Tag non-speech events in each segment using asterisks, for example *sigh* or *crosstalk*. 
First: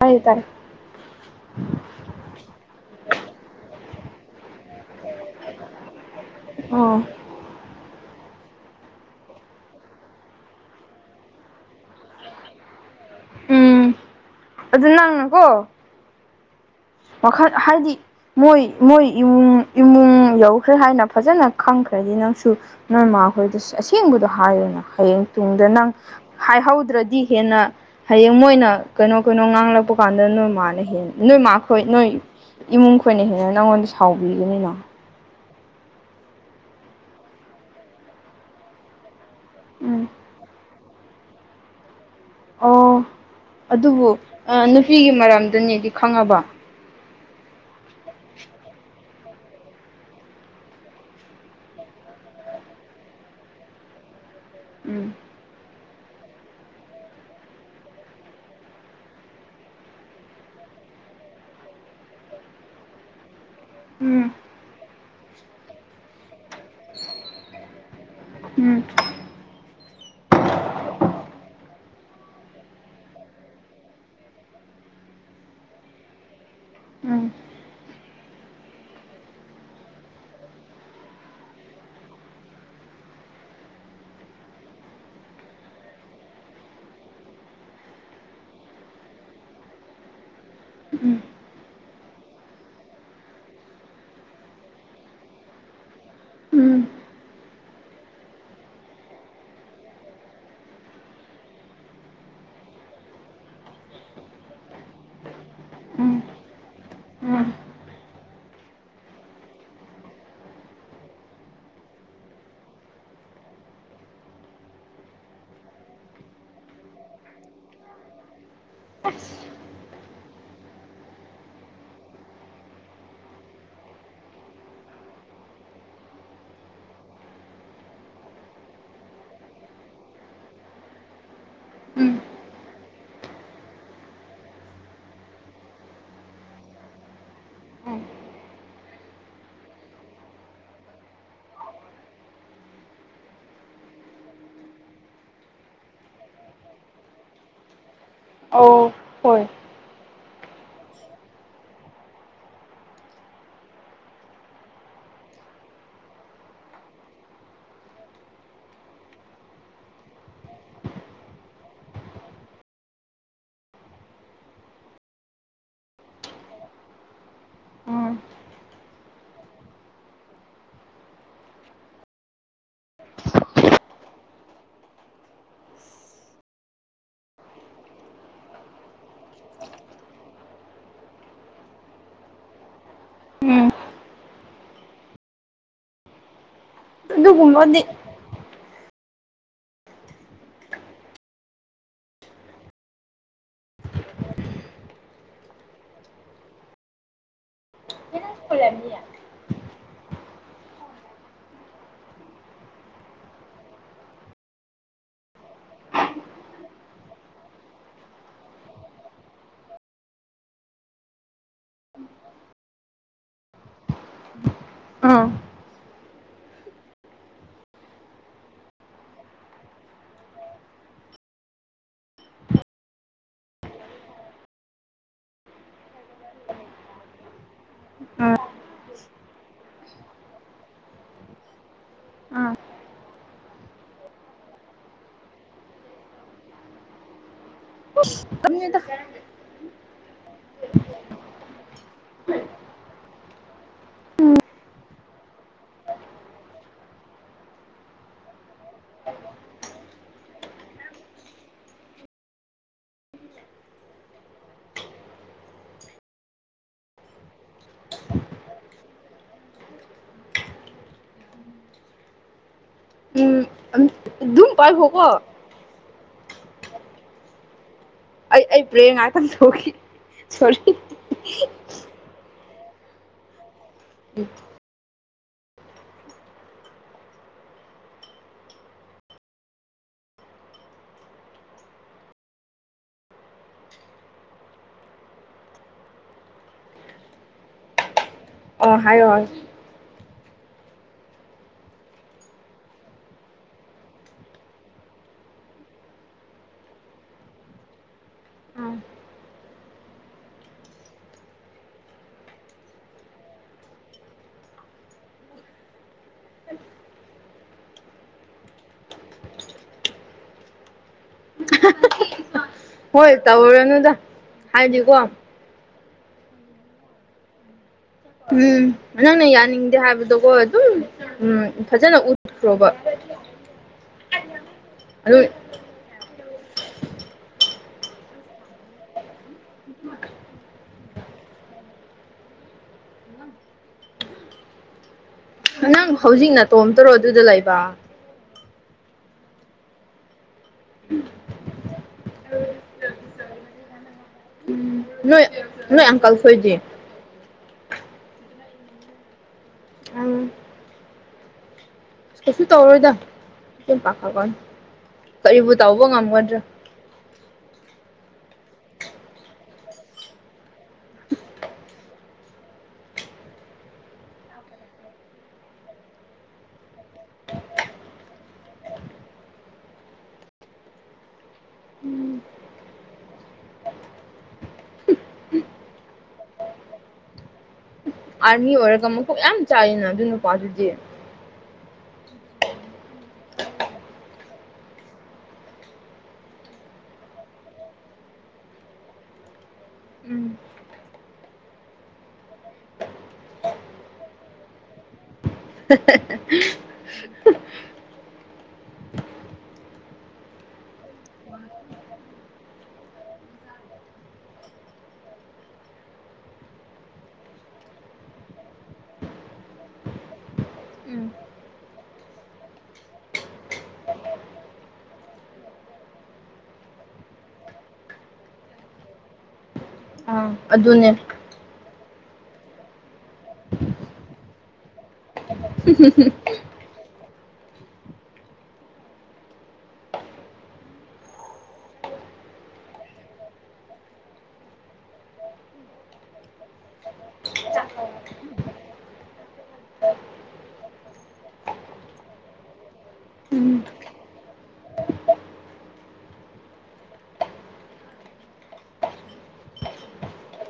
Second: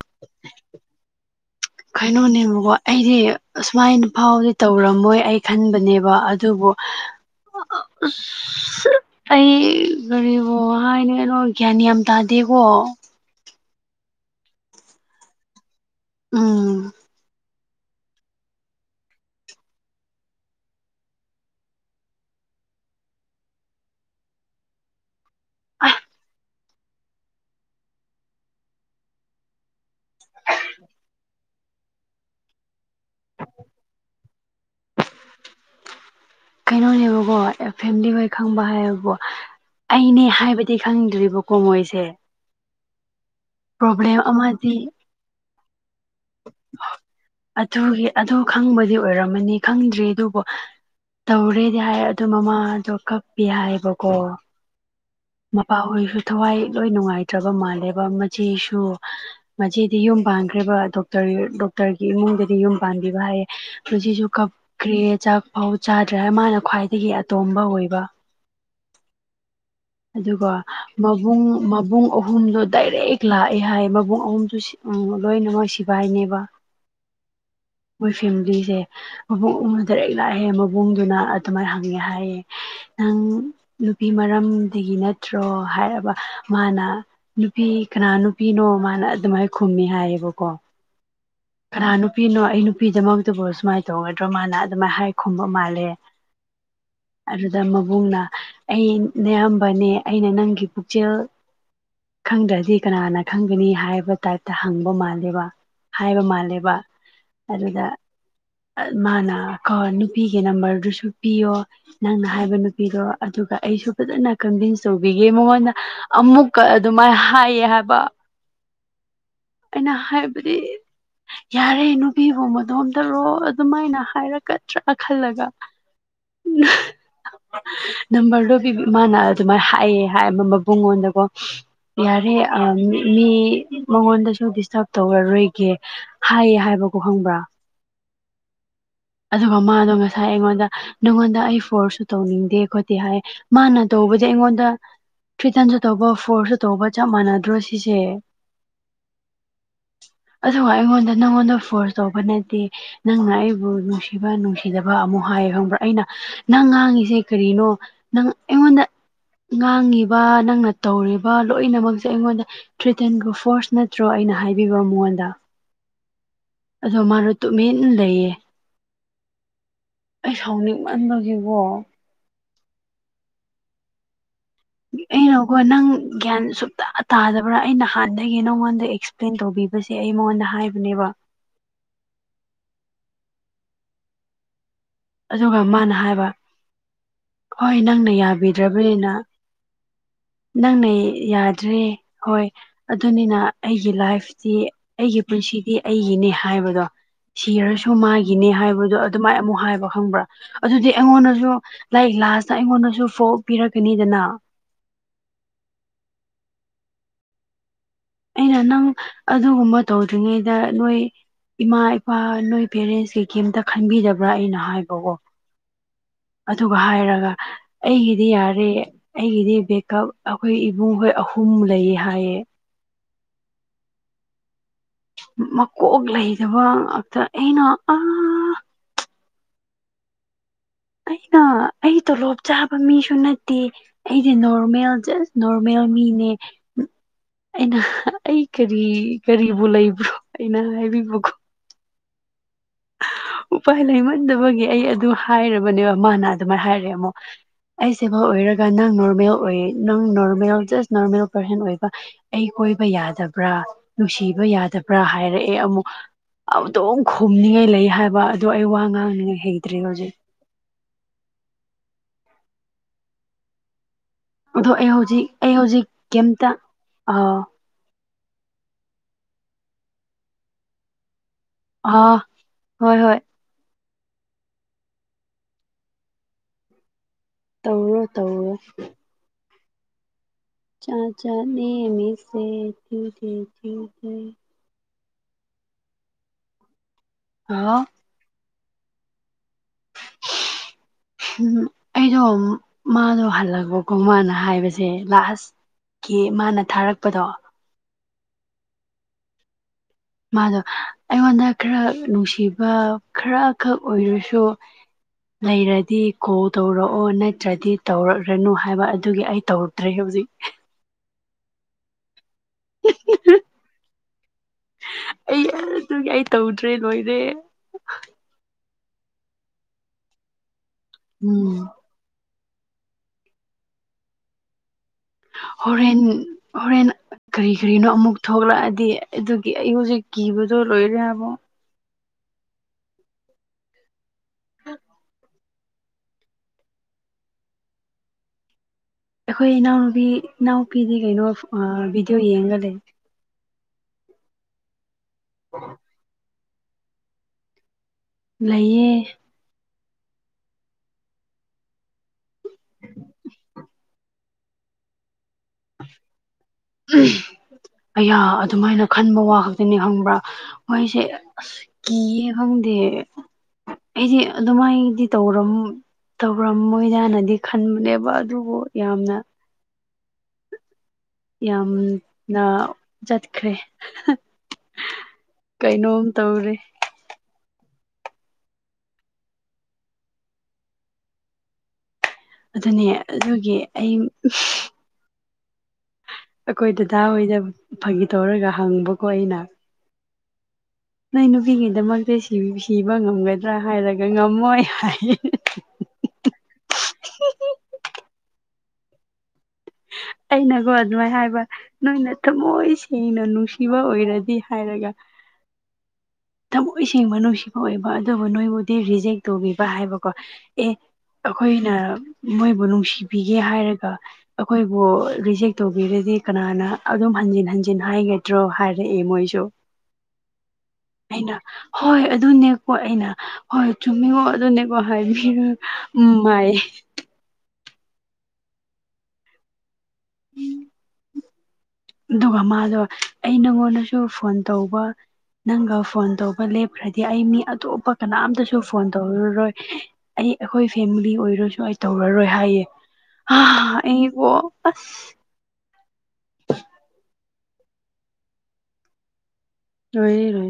ꯍꯥꯏꯌꯣ ꯇꯥꯏ *inaudible* ꯀꯩꯅꯣꯅꯦꯕꯀꯣ ꯑꯩꯗꯤ ꯑꯁꯨꯃꯥꯏꯅꯐꯥꯎꯗꯤ ꯇꯧꯔꯝꯃꯣꯏ ꯑꯩ ꯈꯟꯕꯅꯦꯕ ꯑꯠ ꯗꯨꯕꯨ ꯑꯣ ꯑꯁꯁꯥ ꯑꯩ ꯀꯔꯤꯕꯨ ꯍꯥꯏꯗꯣꯏꯅꯣ ꯒ꯭ꯌꯥꯟ ꯌꯥꯝ ꯇꯥꯗꯦꯀꯣ ꯎꯝ ꯑꯗꯨ ꯅꯪꯅꯀꯣ ꯎꯝ ꯋꯥꯈꯠ ꯍꯥꯏꯗꯤ ꯃꯣꯏ ꯃꯣꯏ ꯏꯃꯨꯡ ꯏꯃꯨꯡ ꯌꯧꯈ꯭ꯔꯦ ꯍꯥꯏꯅ ꯐꯖꯅ ꯈꯪꯈ꯭ꯔꯗꯤ ꯅꯪꯁꯨ ꯅꯣꯏꯃꯈꯣꯏꯗꯁꯨ ꯑꯁꯦꯡꯕꯗꯣ ꯍꯥꯏꯌꯨꯅ ꯍꯥꯌꯦꯡ ꯇꯨꯡꯗ ꯅꯪ ꯑꯁ ꯍꯥꯏꯍꯧꯗ꯭ꯔꯗꯤ ꯍꯦꯟꯅ ꯍꯌꯦꯡ ꯃꯣꯏꯅ ꯀꯩꯅꯣ ꯀꯩꯅꯣ ꯉꯥꯡꯂꯛꯄ ꯗꯨꯀꯥꯟꯗ ꯅꯣꯏ ꯃꯥꯅ ꯍꯦꯟꯅ ꯅꯣꯏ ꯃꯥ ꯈꯣꯏ ꯅꯣꯏ ꯏꯃꯨꯡ ꯈꯣꯏꯅ ꯍꯦꯟꯅ ꯅꯪꯉꯣꯟꯗ ꯁꯥꯎꯕꯤꯒꯅꯤꯅ ꯀꯩꯅꯣꯅꯦꯕꯀꯣ ꯑꯦ ꯐꯦꯃꯤꯂꯤ ꯍꯣꯏ ꯈꯪꯕꯍꯥꯏꯕꯨ ꯎꯝ ꯑꯩꯅꯦ ꯍꯥꯏꯕꯗꯤ ꯈꯪꯗ꯭ꯔꯤꯕꯀꯣ ꯃꯣꯏꯁꯦ ꯑꯣ ꯑꯗꯨꯕꯨ ꯄ꯭ꯔꯣꯕ꯭ꯂꯦꯝ ꯑꯃꯗꯤ ꯅꯨꯄꯤꯒꯤ ꯑꯥ ꯃꯔꯝꯗꯅꯦꯗꯤ ꯈꯪꯉꯕ ꯑꯗꯨꯒꯤ ꯑꯗꯨ ꯈꯪꯕꯗꯤ ꯑꯣꯏꯔꯝꯃꯅꯤ ꯈꯪꯗ꯭ꯔꯤ ꯑꯗꯨꯕꯨ ꯇꯧꯔꯦꯗꯤ ꯍꯥꯏ ꯑꯗꯣ ꯃꯃꯥꯗꯣ ꯀꯥꯞꯄꯤ ꯍꯥꯏꯕꯀꯣ ꯎꯝ ꯃꯄꯥꯍꯣꯏꯁꯨ ꯊꯋꯥꯏ ꯂꯣꯏ ꯅꯨꯡꯉꯥꯏꯇ꯭ꯔꯕ ꯃꯥꯜꯂꯦꯕ ꯃꯆꯦꯁꯨ ꯃꯆꯦꯗꯤ ꯌꯨꯝ ꯄꯥꯟꯈ꯭ꯔꯦꯕ ꯗꯣꯛꯇꯔ ꯗꯣꯛꯇꯔꯒꯤ ꯏꯃꯨꯡꯗꯗꯤ ꯌꯨꯝ ꯄꯥꯟꯕꯤꯕ ꯍꯥꯏꯌꯦ ꯎꯝ ꯍꯨꯖꯤꯛꯁꯨ ꯀꯥꯞꯈ꯭ꯔꯦ ꯆꯥꯛꯐꯥꯎ ꯆꯥꯗ꯭ꯔꯦ ꯃꯥꯅ ꯈ꯭ꯋꯥꯏꯗꯒꯤ ꯑꯇꯣꯝꯕ ꯑꯣꯏꯕ ꯎꯝ ꯑꯗꯨꯒ ꯃꯕꯨꯡ ꯃꯕꯨꯡ ꯑꯍꯨꯝꯗꯣ ꯗꯥꯏꯔꯦꯛ ꯂꯥꯛꯑꯦ ꯍꯥꯏꯌꯦ ꯃꯕꯨꯡ ꯑꯍꯨꯝꯗꯨ ꯁꯤ ꯎꯝ ꯂꯣꯏꯅꯃꯛ ꯁꯤꯕꯥꯥꯏꯅꯦꯕ ꯎꯝ ꯃꯣꯏ ꯐꯦꯃꯤꯂꯤꯖꯦ ꯃꯕꯨꯡ ꯑꯍꯨꯝ ꯗꯥꯔꯦꯛ ꯂꯥꯛꯑꯦ ꯃꯕꯨꯡꯗꯨꯅ ꯑꯗꯨꯃꯥꯏꯅ ꯍꯪꯉꯦ ꯍꯥꯏꯌꯦ ꯅꯪ ꯅꯨꯄꯤ ꯃꯔꯝꯗꯒꯤ ꯅꯠꯇ꯭ꯔꯣ ꯍꯥꯏꯔꯕ ꯃꯥꯅ ꯅꯨꯄꯤ ꯀꯅꯥ ꯅꯨꯄꯤꯅꯣ ꯃꯥꯅ ꯑꯗꯨꯃꯥꯏ ꯈꯨꯝꯃꯦ ꯍꯥꯏꯌꯦꯕꯀꯣ ꯀꯅꯥ ꯅꯨꯄꯤꯅꯣ ꯑꯩ ꯅꯨꯄꯤꯗꯃꯛꯇꯕꯨ ꯁꯨꯃꯥꯏ ꯇꯧꯒꯗ꯭ꯔꯣ ꯃꯥꯅ ꯑꯗꯨꯃꯥꯏ ꯍꯥꯏ ꯈꯨꯝꯕ ꯃꯥꯜꯂꯦ ꯑꯗꯨꯗ ꯃꯕꯨꯡꯅ ꯑꯩ ꯅꯌꯥꯝꯕꯅꯦ ꯑꯩꯅ ꯅꯪꯒꯤ ꯄꯨꯛꯆꯦꯜ ꯈꯪꯗ꯭ꯔꯗꯤ ꯀꯅꯥꯅ ꯈꯪꯒꯅꯤ ꯍꯥꯏꯕ ꯇꯥꯏꯞꯇ ꯍꯪꯕ ꯃꯥꯜꯂꯦꯕ ꯍꯥꯏꯕ ꯃꯥꯜꯂꯦꯕ ꯎꯝ ꯑꯗꯨꯗ ꯑꯠ ꯃꯥꯅ ꯀꯣ ꯅꯨꯄꯤꯒꯤ ꯅꯝꯕꯔꯗꯨꯁꯨ ꯄꯤꯌꯣ ꯅꯪꯅ ꯍꯥꯏꯕ ꯅꯨꯄꯤꯗꯣ ꯑꯗꯨꯒ ꯑꯩꯁꯨ ꯐꯖꯅ ꯀꯟꯚꯤꯟꯁ ꯇꯧꯕꯤꯒꯦ ꯃꯉꯣꯟꯗ ꯑꯃꯨꯛꯀ ꯑꯗꯨꯃꯥꯏ ꯍꯥꯏꯌꯦ ꯍꯥꯏꯕ ꯑꯩꯅ ꯍꯥꯏꯕꯗꯤ ꯌꯥꯔꯦ ꯅꯨꯄꯤꯕꯨ ꯃꯗꯣꯝꯇꯔꯣ ꯑꯗꯨꯃꯥꯏꯅ ꯍꯥꯏꯔꯛꯀꯗ꯭ꯔꯥ ꯈꯜꯂꯒ ꯅ ꯅꯝꯕꯔꯗꯣ ꯕꯤꯕꯤ ꯃꯥꯅ ꯑꯗꯨꯃꯥꯏ ꯍꯥꯏꯌꯦ ꯍꯥꯏ ꯃꯕꯨꯡꯉꯣꯟꯗꯀꯣ ꯎꯝ ꯌꯥꯔꯦ ꯑꯥ ꯃꯤ ꯃꯉꯣꯟꯗꯁꯨ ꯗꯤꯁꯇꯥꯔꯞ ꯇꯧꯔꯔꯣꯏꯒꯦ ꯍꯥꯏꯌꯦ ꯍꯥꯏꯕꯀꯣ ꯈꯪꯕ꯭ꯔꯥ ꯎꯝ ꯑꯗꯨꯒ ꯃꯥꯗꯣ ꯉꯁꯥꯏ ꯑꯩꯉꯣꯟꯗ ꯅꯪꯉꯣꯟꯗ ꯑꯩ ꯐꯣꯔꯁꯁꯨ ꯇꯧꯅꯤꯡꯗꯦ ꯈꯣꯠꯇꯦ ꯍꯥꯏ ꯃꯥꯅ ꯇꯧꯕꯗꯤ ꯑꯩꯉꯣꯟꯗ ꯊ꯭ꯔꯤꯇꯟꯁꯨ ꯇꯧꯕ ꯐꯣꯔꯁꯁꯨ ꯇꯧꯕ ꯆꯞ ꯃꯥꯟꯅꯗ꯭ꯔꯣ ꯁꯤꯁꯦ ꯑꯧ ꯍꯣꯏ ꯑꯗꯨꯒ ꯑꯩꯉꯣꯟꯗ ꯅꯪꯉꯣꯟꯗ ꯐꯣꯔꯁ ꯇꯧꯕ ꯅꯠꯇꯦ ꯅꯪꯅ ꯑꯩꯕꯨ ꯅꯨꯡꯁꯤꯕ ꯅꯨꯡꯁꯤꯗꯕ ꯑꯃꯨꯛ ꯍꯥꯏꯌꯦ ꯈꯪꯕ꯭ꯔꯥ ꯑꯩꯅ ꯅꯪ ꯉꯥꯡꯉꯤꯁꯦ ꯀꯔꯤꯅꯣ ꯅꯪ ꯑꯩꯉꯣꯟꯗ ꯉꯥꯡꯉꯤꯕ ꯅꯪꯅ ꯇꯧꯔꯤꯕ ꯂꯣꯏꯅꯃꯛꯁꯦ ꯑꯩꯉꯣꯟꯗ ꯊ꯭ꯔꯤꯇꯟꯒ ꯐꯣꯔꯁ ꯅꯠꯇ꯭ꯔꯣ ꯑꯩꯅ ꯍꯥꯏꯕꯤꯕ ꯃꯉꯣꯟꯗ ꯑꯗꯣ ꯃꯥꯗꯣ ꯇꯨꯃꯤꯟ ꯎꯝ ꯂꯩꯌꯦ ꯑꯩ ꯁꯥꯎꯅꯤꯡꯃꯟꯕꯒꯤꯀꯣ ꯑꯩꯅꯀꯣ ꯅꯪ ꯒ꯭ꯌꯥꯟ ꯁꯨꯛꯇ ꯇꯥꯗꯕ꯭ꯔꯥ ꯑꯩ ꯅꯍꯥꯟꯗꯒꯤ ꯅꯪꯉꯣꯟꯗ ꯑꯦꯛꯁ ꯄ꯭ꯂꯦꯟ ꯇꯧꯕꯤꯕꯁꯦ ꯑꯩ ꯃꯉꯣꯟꯗ ꯍꯥꯏꯕꯅꯦꯕ ꯎꯝ ꯑꯗꯨꯒ ꯃꯥꯅ ꯍꯥꯏꯕ ꯍꯣꯏ ꯑꯗꯨꯒꯨꯝꯕꯗꯤ ꯅꯪꯅ ꯌꯥꯕꯤꯗ꯭ꯔꯕꯅꯤꯅ ꯅꯪꯅ ꯌꯥꯗ꯭ꯔꯦ ꯍꯣꯏ ꯑꯗꯨꯅꯤꯅ ꯑꯩꯒꯤ ꯂꯥꯏꯐꯇꯤ ꯑꯩꯒꯤ ꯄꯨꯟꯁꯤꯗꯤ ꯑꯩꯒꯤꯅꯦ ꯍꯥꯏꯕꯗꯣ ꯁꯤꯔꯁꯨ ꯃꯥꯒꯤꯅꯦ ꯍꯥꯏꯕꯗꯣ ꯑꯗꯨꯃꯥꯏ ꯑꯃꯨꯛ ꯍꯥꯏꯕ ꯈꯪꯕ꯭ꯔꯥ ꯑꯗꯨꯗꯤ ꯑꯩꯉꯣꯟꯗꯁꯨ ꯂꯥꯏꯛ ꯂꯥꯁꯇ ꯑꯩꯉꯣꯟꯗꯁꯨ ꯐꯣꯜꯠ ꯄꯤꯔꯛꯀꯅꯤꯗꯅ ꯑꯩꯅ ꯅꯪ ꯑꯗꯨꯒꯨꯝꯕ ꯇꯧꯗ꯭ꯔꯤꯉꯩꯗ ꯅꯣꯏ ꯏꯃꯥ ꯏꯄꯥ ꯅꯣꯏ ꯄꯦꯔꯦꯟꯁ ꯀꯤ ꯀꯩꯝꯇ ꯈꯟꯕꯤꯗꯕ꯭ꯔꯥ ꯑꯩꯅ ꯍꯥꯏꯕꯀꯣ ꯎꯝ ꯑꯗꯨꯒ ꯍꯥꯏꯔꯒ ꯑꯩꯒꯤꯗꯤ ꯌꯥꯔꯦ ꯑꯩꯒꯤꯗꯤ ꯕꯦꯛꯀꯞ ꯑꯈꯣꯏ ꯏꯕꯨꯡꯍꯣꯏ ꯑꯍꯨꯝ ꯂꯩꯌꯦ ꯍꯥꯏꯌꯦ ꯃꯀꯣꯛ ꯂꯩꯗꯕ ꯉꯥꯛꯇ ꯑꯩꯅ ꯎꯝ ꯑꯥ ꯑꯩꯅ ꯑꯩ ꯇꯣꯂꯣꯞ ꯆꯥꯕ ꯃꯤꯁꯨ ꯅꯠꯇꯦ ꯑꯩꯗꯤ ꯅꯣꯔꯃꯦꯜ ꯖꯁ ꯅꯣꯔꯃꯦꯜ ꯃꯤꯅꯦ ꯑꯩꯅ ꯑꯩ ꯇꯝꯅꯤꯗ ꯀꯔꯤ ꯀꯔꯤꯕꯨ ꯂꯩꯕ꯭ꯔꯣ ꯑꯩꯅ ꯍꯥꯏꯕꯤꯕꯀꯣ ꯎꯄꯥꯏ ꯂꯩꯃꯟꯗꯕꯒꯤ ꯑꯩ ꯑꯗꯨ ꯍꯥꯏꯔꯕꯅꯦꯕ ꯃꯥꯅ ꯑꯗꯨꯃꯥꯏ ꯍꯥꯏꯔꯦ ꯑꯃꯨꯛ ꯑꯩ ꯁꯦꯕꯜ ꯑꯣꯏꯔꯒ ꯅꯪ ꯅꯣꯔꯃꯦꯜ ꯑꯣꯏꯌꯦ ꯅꯪ ꯅꯣꯔꯃꯦꯜ ꯖꯁ ꯅꯣꯔꯃꯦꯜ ꯄꯔꯁꯟ ꯑꯣꯏꯕ ꯑꯩ ꯀꯣꯏꯕ ꯌꯥꯗꯕ꯭ꯔꯥ ꯅꯨꯡꯁꯤꯕ ꯌꯥꯗꯕ꯭ꯔꯥ ꯍꯥꯏꯔꯑꯦ ꯑꯃꯨꯛ ꯑꯝꯗꯨꯝ ꯈꯨꯝꯅꯤꯡꯉꯥꯏ ꯂꯩ ꯍꯥꯏꯕ ꯑꯗꯣ ꯑꯩ ꯋꯥ ꯉꯥꯡꯅꯤꯡꯉꯩ ꯍꯩꯇ꯭ꯔꯦꯕ ꯍꯧꯖꯤꯛ ꯎꯝ ꯑꯗꯨꯝ ꯑꯗꯣ ꯑꯩ ꯄꯥꯏꯈꯣꯀꯣ ꯍꯧꯖꯤꯛ ꯑꯩ ꯍꯧꯖꯤꯛ ꯀꯦꯝꯇ ꯑꯥ ꯑꯩ ꯑꯩ ꯄ꯭ꯔꯦꯌꯔ ꯉꯥꯛꯇꯪ ꯇꯧꯈꯤ ꯁꯣꯔꯤ ꯍꯥ ꯍꯣꯏ ꯍꯣꯏ *inaudible* ꯇꯧꯔꯨꯔꯣ ꯇꯧꯔꯨꯔꯣ ꯖꯥꯠ ꯖꯥꯠꯅꯦ ꯃꯤꯁꯦ *unintelligible* *unintelligible* ꯑꯣ ꯍꯥꯏꯌꯣ ꯍꯥꯏꯌꯣ ꯍꯨꯝ ꯑꯩꯗꯣ ꯃꯥꯗꯣ ꯍꯜꯂꯛꯄꯀꯣ ꯃꯥꯅ ꯍꯥꯏꯕꯁꯦ ꯂꯥꯁ ꯀꯤ ꯃꯥꯅ ꯊꯥꯔꯛꯄꯗꯣ ꯃꯥꯗꯣ ꯑꯩꯉꯣꯟꯗ ꯈꯔ ꯅꯨꯡꯁꯤꯕ ꯈꯔꯈꯛ ꯑꯣꯏꯔꯁꯨ ꯂꯩꯔꯗꯤ ꯀꯣꯜ ꯇꯧꯔꯛꯑꯣ ꯅꯠꯇ꯭ꯔꯗꯤ ꯇꯧꯔꯛꯔꯅꯨ ꯍꯥꯏꯕ ꯑꯗꯨꯒꯤ ꯑꯩ ꯇꯧ ꯇ꯭ꯔꯦ ꯍꯧꯖꯤꯛ *unintelligible* ꯍꯣꯏ ꯇꯧꯔꯨꯔꯅꯨꯗ ꯍꯥꯏꯗꯤ ꯀꯣ ꯑꯩ ꯑꯗꯨꯒꯤ ꯑꯩ ꯇꯧꯗ꯭ꯔꯦ ꯂꯣꯏꯔꯦ ꯎꯝ ꯅꯪꯅ ꯌꯥꯅꯤꯡꯗꯦ ꯍꯥꯏꯕꯗꯣꯀꯣ ꯑꯗꯨꯝ ꯎꯝ ꯐꯖꯅ ꯎꯠꯈ꯭ꯔꯣꯕ ꯑꯗꯨꯢ ꯍꯣꯔꯦꯟ ꯍꯣꯔꯦꯟ ꯀꯔꯤ ꯀꯔꯤꯅꯣ ꯑꯃꯨꯛ ꯊꯣꯛꯂꯑꯗꯤ ꯑꯗꯨꯒꯤ ꯑꯩ ꯍꯨꯖꯤꯛ ꯀꯤꯕꯗꯣ ꯂꯣꯏꯔꯦ ꯍꯥꯕ ꯅꯪ ꯍꯧꯖꯤꯛ ꯅꯇꯣꯝꯇꯔꯣ ꯑꯗꯨꯗ ꯂꯩꯕ ꯑꯈꯣꯏ ꯏꯅꯥꯎꯅꯨꯄꯤ ꯏꯅꯥꯎꯄꯤꯗꯤ ꯀꯩꯅꯣ ꯑꯥ ꯚꯤꯗꯤꯑꯣ ꯌꯦꯡꯉꯒ ꯂꯩ ꯅꯣꯏ ꯅꯣꯏ ꯑꯪꯀꯜ ꯈꯣꯏꯗꯤ ꯂꯩꯌꯦ ꯑꯥ ꯀꯩꯁꯨ ꯇꯧꯔꯣꯏꯗ ꯀꯦꯝ ꯄꯥꯈꯠꯀꯅꯣ ꯀꯔꯤꯕꯨ ꯇꯧꯕ ꯉꯝꯒꯗ꯭ꯔꯥ ꯎꯝ ꯑꯌꯥ ꯑꯗꯨꯃꯥꯏꯅ ꯈꯟꯕ ꯋꯥ ꯈꯛꯇꯅꯤ ꯈꯪꯕ꯭ꯔ ꯃꯣꯏꯁꯦ ꯑꯁ ꯀꯤꯌꯦ ꯈꯪꯗꯦ ꯑꯩꯗꯤ ꯑꯗꯨꯃꯥꯏꯗꯤ ꯇꯧꯔꯝ ꯇꯧꯔꯝꯃꯣꯏꯗꯅꯗꯤ ꯈꯟꯕꯅꯦꯕ ꯑꯗꯨꯕꯨ ꯌꯥꯝꯅ ꯌꯥꯝꯅ ꯆꯠꯈ꯭ꯔꯦ ꯀꯩꯅꯣꯝ ꯇꯧꯔꯦ ꯑꯥꯔꯃꯤ ꯑꯣꯏꯔꯒ ꯃꯀꯣꯛ ꯌꯥꯝ ꯆꯥꯛꯑꯦꯅ ꯑꯗꯨ ꯅꯨꯄꯥ ꯗꯨꯗꯤ ꯑꯗꯨꯅꯦ ꯑꯗꯨꯒꯤ ꯑꯩ ꯑꯈꯣꯏ ꯗꯗꯥ ꯍꯣꯏꯗ ꯐꯒꯤ ꯇꯧꯔꯒ ꯍꯪꯕꯀꯣ ꯑꯩꯅ ꯎꯝ ꯅꯣꯏ ꯅꯨꯄꯤꯒꯤꯗꯃꯛꯇ ꯁꯤ ꯁꯤꯕ ꯉꯝꯒꯗ꯭ꯔꯥ ꯍꯥꯏꯔꯒ ꯉꯝꯃꯣꯏ ꯍꯥꯏꯌꯦ *unintelligible* ꯑꯩꯅꯀꯣ ꯑꯗꯨꯃꯥꯏ ꯍꯥꯏꯕ ꯅꯪꯅ ꯊꯃꯣꯏ ꯁꯦꯡꯅ ꯅꯨꯡꯁꯤꯕ ꯑꯣꯏꯔꯗꯤ ꯍꯥꯏꯔꯒ ꯊꯃꯣꯏ ꯁꯦꯡꯕ ꯅꯨꯡꯁꯤꯕ ꯑꯣꯏꯕ ꯑꯗꯨꯕꯨ ꯅꯣꯏꯕꯨꯗꯤ ꯔꯤꯖꯦꯛ ꯇꯧꯕꯤꯕ ꯍꯥꯏꯕꯀꯣ ꯑꯦ ꯎꯝ ꯑꯈꯣꯏꯅ ꯃꯣꯏꯕꯨ ꯅꯨꯡꯁꯤꯕꯤꯌꯦ ꯍꯥꯏꯔꯒ ꯑꯈꯣꯏꯕꯨ ꯔꯤꯖꯦꯛ ꯇꯧꯕꯤꯔꯗꯤ ꯀꯅꯥꯅ ꯑꯗꯨꯝ ꯍꯟꯖꯤꯟ ꯍꯟꯖꯤꯟ ꯍꯥꯏꯒꯗ꯭ꯔꯣ ꯍꯥꯏꯔꯛꯑꯦ ꯃꯣꯏꯁꯨ ꯑꯥ ꯑꯗꯨꯅꯦ ꯑꯩꯅ ꯍꯣꯏ ꯑꯗꯨꯅꯦꯀꯣ ꯑꯩꯅ ꯍꯣꯏ ꯆꯨꯝꯃꯤꯉꯣ ꯑꯗꯨꯅꯦ ꯃꯥ *unintelligible* ꯃꯥꯏ *unintelligible* ꯑꯗꯨꯒ ꯃꯥꯗꯣ ꯑꯩ ꯅꯪꯉꯣꯟꯗꯁꯨ ꯐꯣꯟ ꯇꯧꯕ ꯅꯪꯒ ꯐꯣꯟ ꯇꯧꯕ ꯂꯦꯞꯈ꯭ꯔꯗꯤ ꯑꯩ ꯃꯤ ꯑꯇꯣꯞꯄ ꯀꯅꯥꯝꯇꯁꯨ ꯐꯣꯟ ꯇꯧꯔꯔꯣꯏ ꯑꯩ ꯑꯈꯣꯏ ꯐꯦꯝꯂꯤ ꯑꯣꯏꯔꯁꯨ ꯑꯩ ꯇꯧꯔꯔꯣꯏ ꯍꯥꯏꯌꯦ ꯍꯥ ꯑꯩꯀꯣ ꯑꯁ ꯂꯣꯏꯔꯦ ꯂꯣꯏ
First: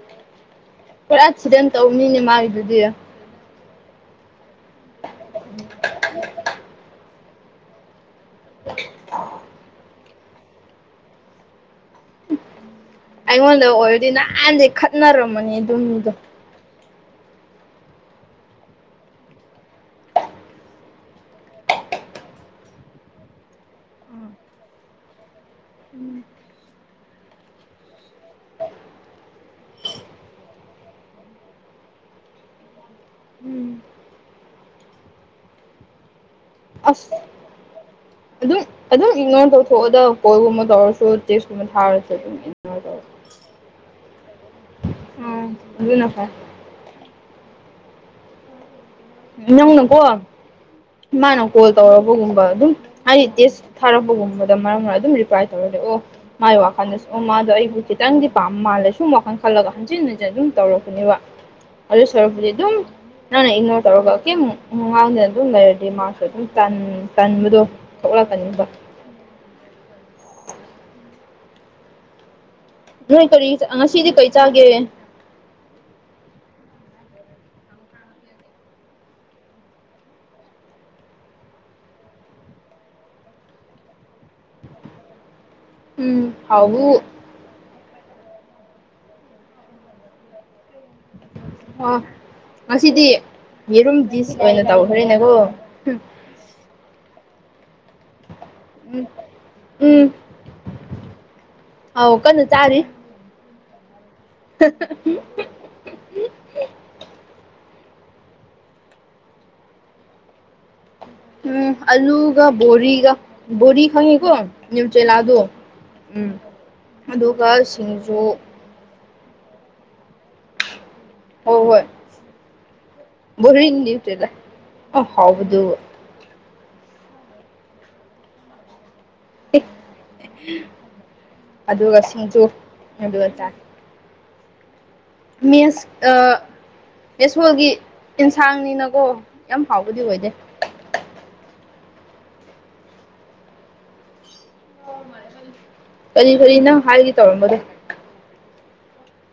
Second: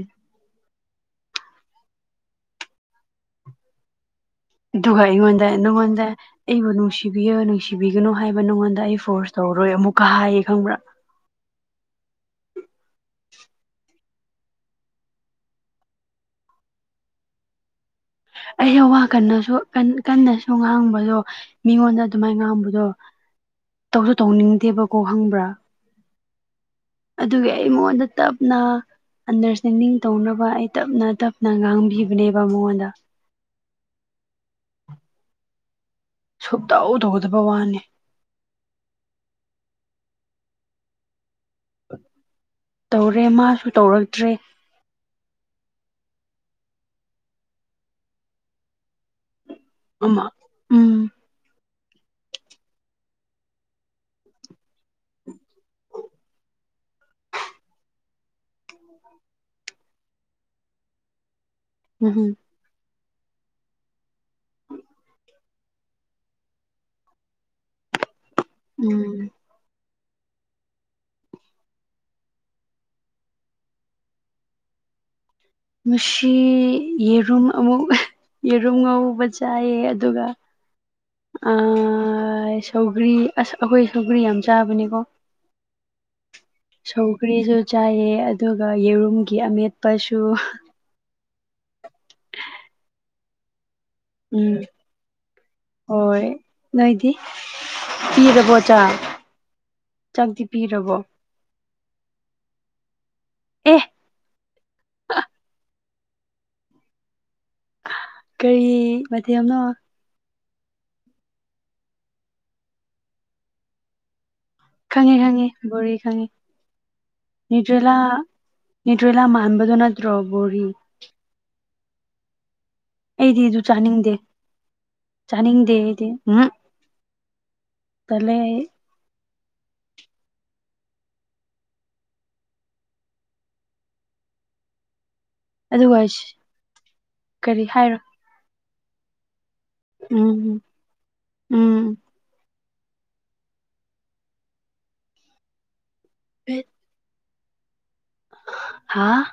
ꯄꯨꯔꯥ ꯇꯤꯔꯇꯟ ꯇꯧꯅꯤꯅꯦ ꯃꯥꯒꯤꯗꯨꯗꯤ ꯗꯨꯒꯥ ꯑꯩꯉꯣꯟꯗ ꯅꯪꯉꯣꯟꯗ ꯑꯩꯕꯨ ꯅꯨꯡꯁꯤꯕꯤꯌꯨ ꯅꯨꯡꯁꯤꯕꯤꯒꯅꯨ ꯍꯥꯏꯕ ꯅꯪꯉꯣꯟꯗ ꯑꯩ ꯐꯣꯔꯁ ꯇꯧꯔꯣꯏ ꯑꯃꯨꯛꯀ ꯍꯥꯏꯌꯦ ꯈꯪꯕ꯭ꯔꯥ ꯑꯩꯉꯣꯟꯗ ꯑꯣꯏꯔꯗꯤ ꯅꯍꯥꯟꯅ ꯈꯠꯅꯔꯝꯃꯅꯤ ꯑꯗꯨ ꯃꯤꯗꯣ ꯑꯩ ꯋꯥ ꯀꯟꯅꯁꯨ ꯀꯟ ꯀꯟꯅꯁꯨ ꯉꯥꯡꯕꯗꯣ ꯃꯤꯉꯣꯟꯗ ꯑꯗꯨꯃꯥꯏ ꯉꯥꯡꯕꯗꯣ ꯇꯧꯁꯨ ꯇꯧꯅꯤꯡꯗꯦꯕꯀꯣ ꯈꯪꯕ꯭ꯔꯥ ꯎꯝ ꯑꯗꯨꯒꯤ ꯑꯩꯉꯣꯟꯗ ꯇꯞꯅ ꯑꯟꯗꯔꯁꯇꯦꯟꯗꯤꯡ ꯇꯧꯅꯕ ꯑꯩ ꯇꯞꯅ ꯇꯞꯅ ꯉꯥꯡꯕꯤꯕꯅꯦꯕ ꯃꯉꯣꯟꯗ ꯎꯝ ꯁꯨꯛꯇꯧ ꯑꯁ ꯇꯧꯗꯕ ꯋꯥꯅꯦ ꯑꯗꯨꯝ ꯑꯗꯨꯝ ꯏꯛꯅꯣꯔ ꯇꯧꯊꯣꯛꯑꯣꯗ ꯀꯣꯜꯒꯨꯝꯕ ꯇꯧꯔꯁꯨ ꯇꯦꯛꯁꯀꯨꯝꯕ ꯊꯥꯔꯁꯨ ꯑꯗꯨꯝ ꯏꯛꯅꯣꯔ ꯇꯧꯔꯦ ꯃꯥꯁꯨ ꯇꯧꯔꯛꯇ꯭ꯔꯦ ꯑꯥ ꯑꯗꯨꯅ ꯐꯩ ꯅꯪꯅꯀꯣ ꯑꯃ ꯎꯝ ꯃꯥꯅ ꯀꯣꯜ ꯇꯧꯔꯛꯄꯒꯨꯝꯕ ꯑꯗꯨꯝ ꯍꯥꯏꯗꯤ ꯇꯦꯛꯁ ꯊꯥꯔꯛꯄꯒꯨꯝꯕꯗ ꯃꯔꯝ ꯑꯗꯨꯝ ꯔꯤꯄ꯭ꯂꯥꯏ ꯇꯧꯔꯗꯤ ꯑꯣ ꯃꯥꯏ ꯋꯥꯈꯜꯗꯁꯨ ꯑꯣ ꯃꯥꯗꯣ ꯑꯩꯕꯨ ꯆꯤꯠ ꯈꯤꯇꯪꯗꯤ ꯄꯥꯝ ꯃꯥꯜꯂꯦ ꯁꯨꯝ ꯋꯥꯈꯜ ꯈꯜꯂꯒ ꯍꯟꯖꯤꯟ ꯍꯟꯖꯤꯟ ꯑꯗꯨꯝ ꯇꯧꯔꯛꯀꯅꯦꯕ ꯑꯗꯨ ꯎꯝ ꯁꯔꯨꯛꯄꯨꯗꯤ ꯑꯗꯨꯝ ꯅꯪꯅ ꯏꯛꯅꯣꯔ ꯇꯧꯔꯒ ꯀꯩꯝ ꯉꯥꯡꯗꯅ ꯑꯗꯨꯝ ꯂꯩꯔꯗꯤ ꯃꯥꯁꯨ ꯑꯗꯨꯝ ꯇꯟ ꯇꯟꯕꯗꯣ ꯊꯣꯛꯂꯛꯀꯅꯤꯕ ꯎꯝ ꯅꯣꯏ ꯀꯔꯤ ꯑꯥ ꯉꯁꯤꯗꯤ ꯀꯩ ꯆꯥꯒꯦ ꯉꯁꯤ ꯌꯦꯔꯨꯝ ꯑꯃꯨꯛ ꯌꯦꯔꯨꯝ ꯉꯧꯕ ꯆꯥꯏꯌꯦ ꯑꯗꯨꯒ ꯑꯥ ꯁꯧꯒ꯭ꯔꯤ ꯑꯁ ꯑꯈꯣꯏ ꯁꯧꯒ꯭ꯔꯤ ꯌꯥꯝ ꯆꯥꯕꯅꯤꯀꯣ ꯎꯝ ꯍꯥꯎꯋꯤ ꯄꯨꯔꯤꯁꯨ ꯆꯥꯏꯌꯦ ꯑꯗꯨꯒ ꯌꯦꯔꯨꯝꯒꯤ ꯑꯃꯦꯠꯄꯁꯨ ꯑꯣ ꯉꯁꯤꯗꯤ ꯌꯦꯔꯨꯝ ꯗꯤꯁ ꯎꯝ ꯑꯣꯏꯅ ꯇꯧꯈ꯭ꯔꯦꯅꯦꯀꯣ ꯍꯣꯏ ꯅꯣꯏꯗꯤ ꯄꯤꯔꯕꯣ ꯆꯥꯏ ꯎꯝ ꯎꯝ ꯆꯥꯛꯇꯤ ꯄꯤꯔꯕꯣ ꯑꯧ ꯀꯟꯅ ꯆꯥꯔꯤ ꯑꯦ *unintelligible* ꯀꯔꯤ ꯃꯊꯦꯜꯅꯣ ꯎꯝ ꯑꯂꯨꯒ ꯕꯣꯔꯤꯒ ꯕꯣꯔꯤ ꯈꯪꯉꯦꯀꯣ ꯈꯪꯉꯦ ꯅ꯭ꯌꯨꯇ꯭ꯔꯦꯂꯥꯗꯣ ꯈꯪꯉꯦ ꯕꯣꯔꯤ ꯈꯪꯉꯦ ꯎꯝ ꯑꯗꯨꯒ ꯅ꯭ꯌꯨꯇ꯭ꯔꯦꯂꯥ ꯁꯤꯡꯖꯨ ꯅ꯭ꯌꯨꯇ꯭ꯔꯦꯂꯥ ꯃꯥꯟꯕꯗꯨ ꯅꯠꯇ꯭ꯔꯣ ꯕꯣꯔꯤ ꯍꯣ ꯍꯣꯏ ꯑꯩꯗꯤ ꯑꯗꯨ ꯕꯣꯔꯤ ꯆꯥꯅꯤꯡꯗꯦ ꯅ꯭ꯌꯨꯇ꯭ꯔꯦꯂꯥ ꯑ ꯆꯥꯅꯤꯡꯗꯦ ꯍꯥꯎꯕꯗꯨ ꯑꯩꯗꯤ ꯎꯍꯝ ꯇꯜꯂꯦ ꯑꯩ ꯑꯦꯍ ꯑꯗꯨꯒ ꯁꯤꯡꯖꯨ ꯑꯩꯗꯤ ꯂꯣꯏ ꯆꯥꯏ ꯃꯤꯁ ꯑꯗꯨꯒ ꯑꯥ ꯀꯔꯤ ꯑꯦꯁꯣꯒꯤ ꯍꯥꯏꯔꯣ ꯑꯦꯟꯁꯥꯡꯅꯤꯅꯀꯣ ꯎꯝ ꯎꯝ ꯀꯔꯤ ꯀꯔꯤꯅꯣ ꯍꯥꯏꯒꯦ ꯇꯧꯔꯝꯕꯗꯨ ꯍꯥꯥ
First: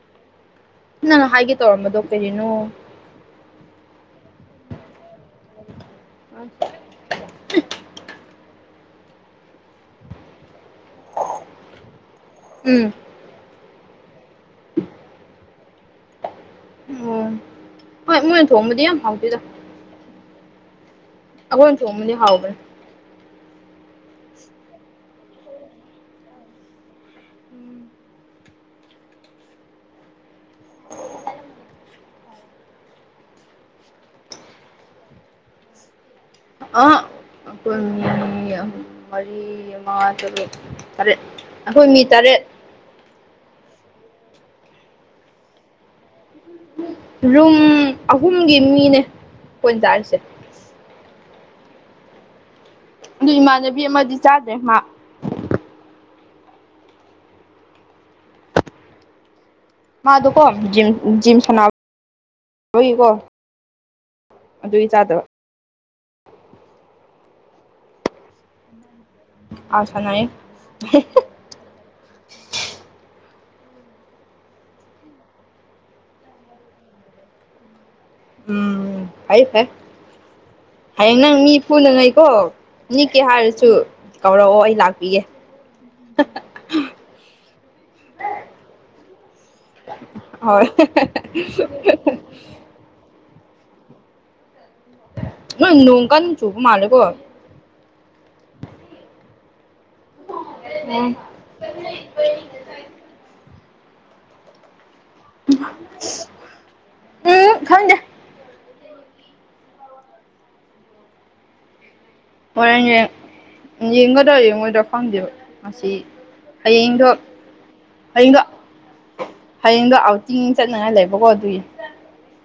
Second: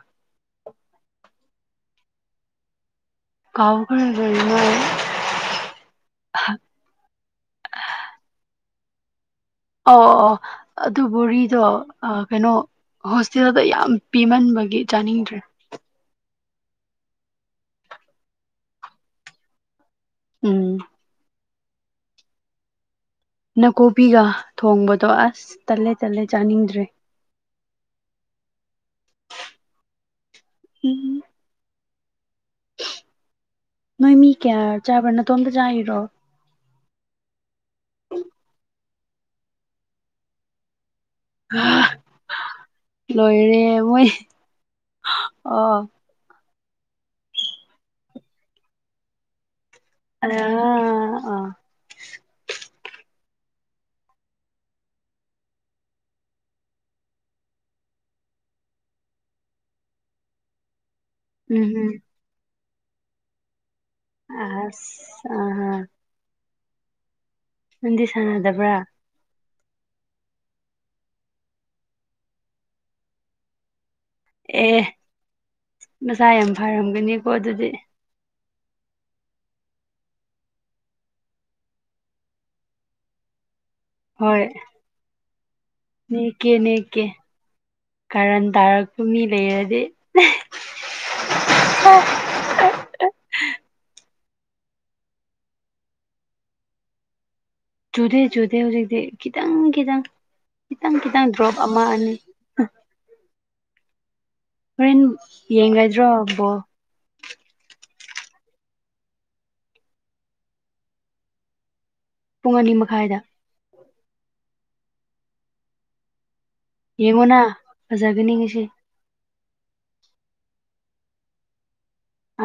ꯅꯪꯅꯥ ꯍꯥꯏꯒꯦ ꯇꯧꯔꯝꯕꯗꯣ ꯀꯔꯤꯅꯣ ꯀꯥꯎꯈ꯭ꯔꯦ ꯂꯣꯏꯅ *unintelligible* ꯑꯣꯈ *unintelligible* ꯑꯧ ꯑꯧ ꯑꯧ ꯑꯗꯨ ꯕꯣꯔꯤꯗꯣ ꯑꯥ ꯀꯩꯅꯣ ꯎꯝ ꯍꯣꯁꯇꯦꯜꯗ ꯌꯥꯝ ꯄꯤꯃꯟꯕꯒꯤ ꯆꯥꯅꯤꯡꯗ꯭ꯔꯦ ꯑꯣ ꯍꯣꯏ ꯃꯣꯏꯅ ꯊꯣꯡꯕꯗꯤ ꯌꯥꯝ ꯍꯥꯎꯇꯦꯗ ꯎꯝ ꯑꯈꯣꯏꯅ ꯊꯣꯡꯕꯗꯤ ꯍꯥꯎꯕꯅꯤ ꯅꯥꯀꯨꯞꯄꯤꯒ ꯊꯣꯡꯕꯗꯣ ꯑꯥꯁ ꯇꯜꯂꯦ ꯇꯜꯂꯦ ꯆꯥꯅꯤꯡꯗ꯭ꯔꯦ *unintelligible* ꯎꯝ ꯅꯣꯏ ꯃꯤ ꯀꯌꯥꯔ ꯆꯥꯕ꯭ꯔꯥ ꯅꯇꯣꯝꯇ ꯆꯥꯏꯔꯣ ꯑꯥ ꯑꯈꯣꯏ ꯃꯤ ꯑꯍꯨꯝ ꯃꯔꯤ ꯃꯉꯥ ꯇꯔꯨꯛ ꯇꯔꯦꯠ ꯍꯥ ꯑꯈꯣꯏ ꯃꯤ ꯇꯔꯦꯠ ꯂꯣꯏꯔꯦ ꯃꯣꯏ ꯑꯣ ꯔꯨꯝ ꯑꯍꯨꯝꯒꯤ ꯃꯤꯅꯦ ꯑꯈꯣꯏꯅ ꯆꯥꯏꯁꯦ ꯑꯣ *unintelligible* ꯑꯗꯨ ꯏꯃꯥꯟꯅꯕꯤ ꯑꯃꯗꯤ ꯆꯥꯗ꯭ꯔꯦ ꯃꯥ ꯃꯥꯗꯣꯀꯣ ꯖꯤꯝ ꯖꯤꯝ ꯎꯝ ꯁꯥꯟꯅꯕꯒꯤꯀꯣ ꯑꯗꯨꯒꯤ ꯆꯥꯗꯕ ꯑꯥꯁ ꯑꯥ ꯍ ꯅꯪꯗꯤ ꯁꯥꯟꯅꯗꯕ꯭ꯔꯥ ꯑ ꯁꯥꯟꯅꯩꯌꯦ *unintelligible* ꯑꯦꯍ ꯃꯁꯥ ꯌꯥꯝ ꯐꯔꯝꯒꯅꯤꯀꯣ ꯑꯗꯨꯗꯤ ꯎꯝ ꯐꯩꯌꯦ ꯐꯩ ꯍꯌꯦꯡ ꯅꯪ ꯃꯤ ꯐꯨꯅꯤꯡꯉꯩꯀꯣ ꯅꯤꯛꯀꯦ ꯍꯥꯏꯔꯁꯨ ꯍꯣꯏ ꯀꯧꯔꯛꯑꯣ ꯑꯩ ꯂꯥꯛꯄꯤꯒꯦ ꯅꯦꯛꯀꯦ ꯅꯦꯛꯀꯦ ꯀꯥꯔꯟ ꯇꯥꯔꯛꯄ ꯃꯤ ꯂꯩꯌꯔ ꯍꯣꯏ ꯍꯥꯍꯥꯍꯥ ꯅꯣꯢ ꯅꯣꯡꯀꯥꯟ ꯆꯨꯕ ꯃꯥꯜꯂꯦꯀꯣ ꯆꯨꯗꯦ ꯆꯨꯗꯦ ꯍꯧꯖꯤꯛꯇꯤ ꯈꯤꯇꯪ ꯈꯤꯇꯪ ꯈꯤꯇꯪ ꯎꯝ ꯈꯤꯇꯪ ꯄ꯭ꯔꯣꯞ ꯑꯃ ꯑꯅꯤ ꯍꯣꯔꯦꯟ ꯌꯦꯡꯔꯩꯗ꯭ꯔꯣ ꯕꯣꯜ ꯎꯝ ꯈꯪꯗꯦ ꯄꯨꯡ ꯑꯅꯤ ꯍꯣꯔꯦꯟꯒꯤ ꯃꯈꯥꯏꯗ ꯌꯦꯡꯒꯗ꯭ꯔ ꯌꯦꯡꯉꯣꯢꯗ꯭ꯔ ꯈꯪꯗꯦꯕ ꯉꯁꯤ ꯍꯌꯦꯡꯗꯣ ꯌꯦꯡꯉꯣꯅ ꯐꯖꯒꯅꯤ ꯍꯌꯦꯡꯗꯣ ꯉꯁꯤ ꯍꯌꯦꯡꯗꯣ ꯑꯥꯎꯇꯤꯡ ꯆꯠꯅꯤꯡꯉꯥꯢ ꯂꯩꯕꯀꯣ ꯑꯗꯨꯒꯤ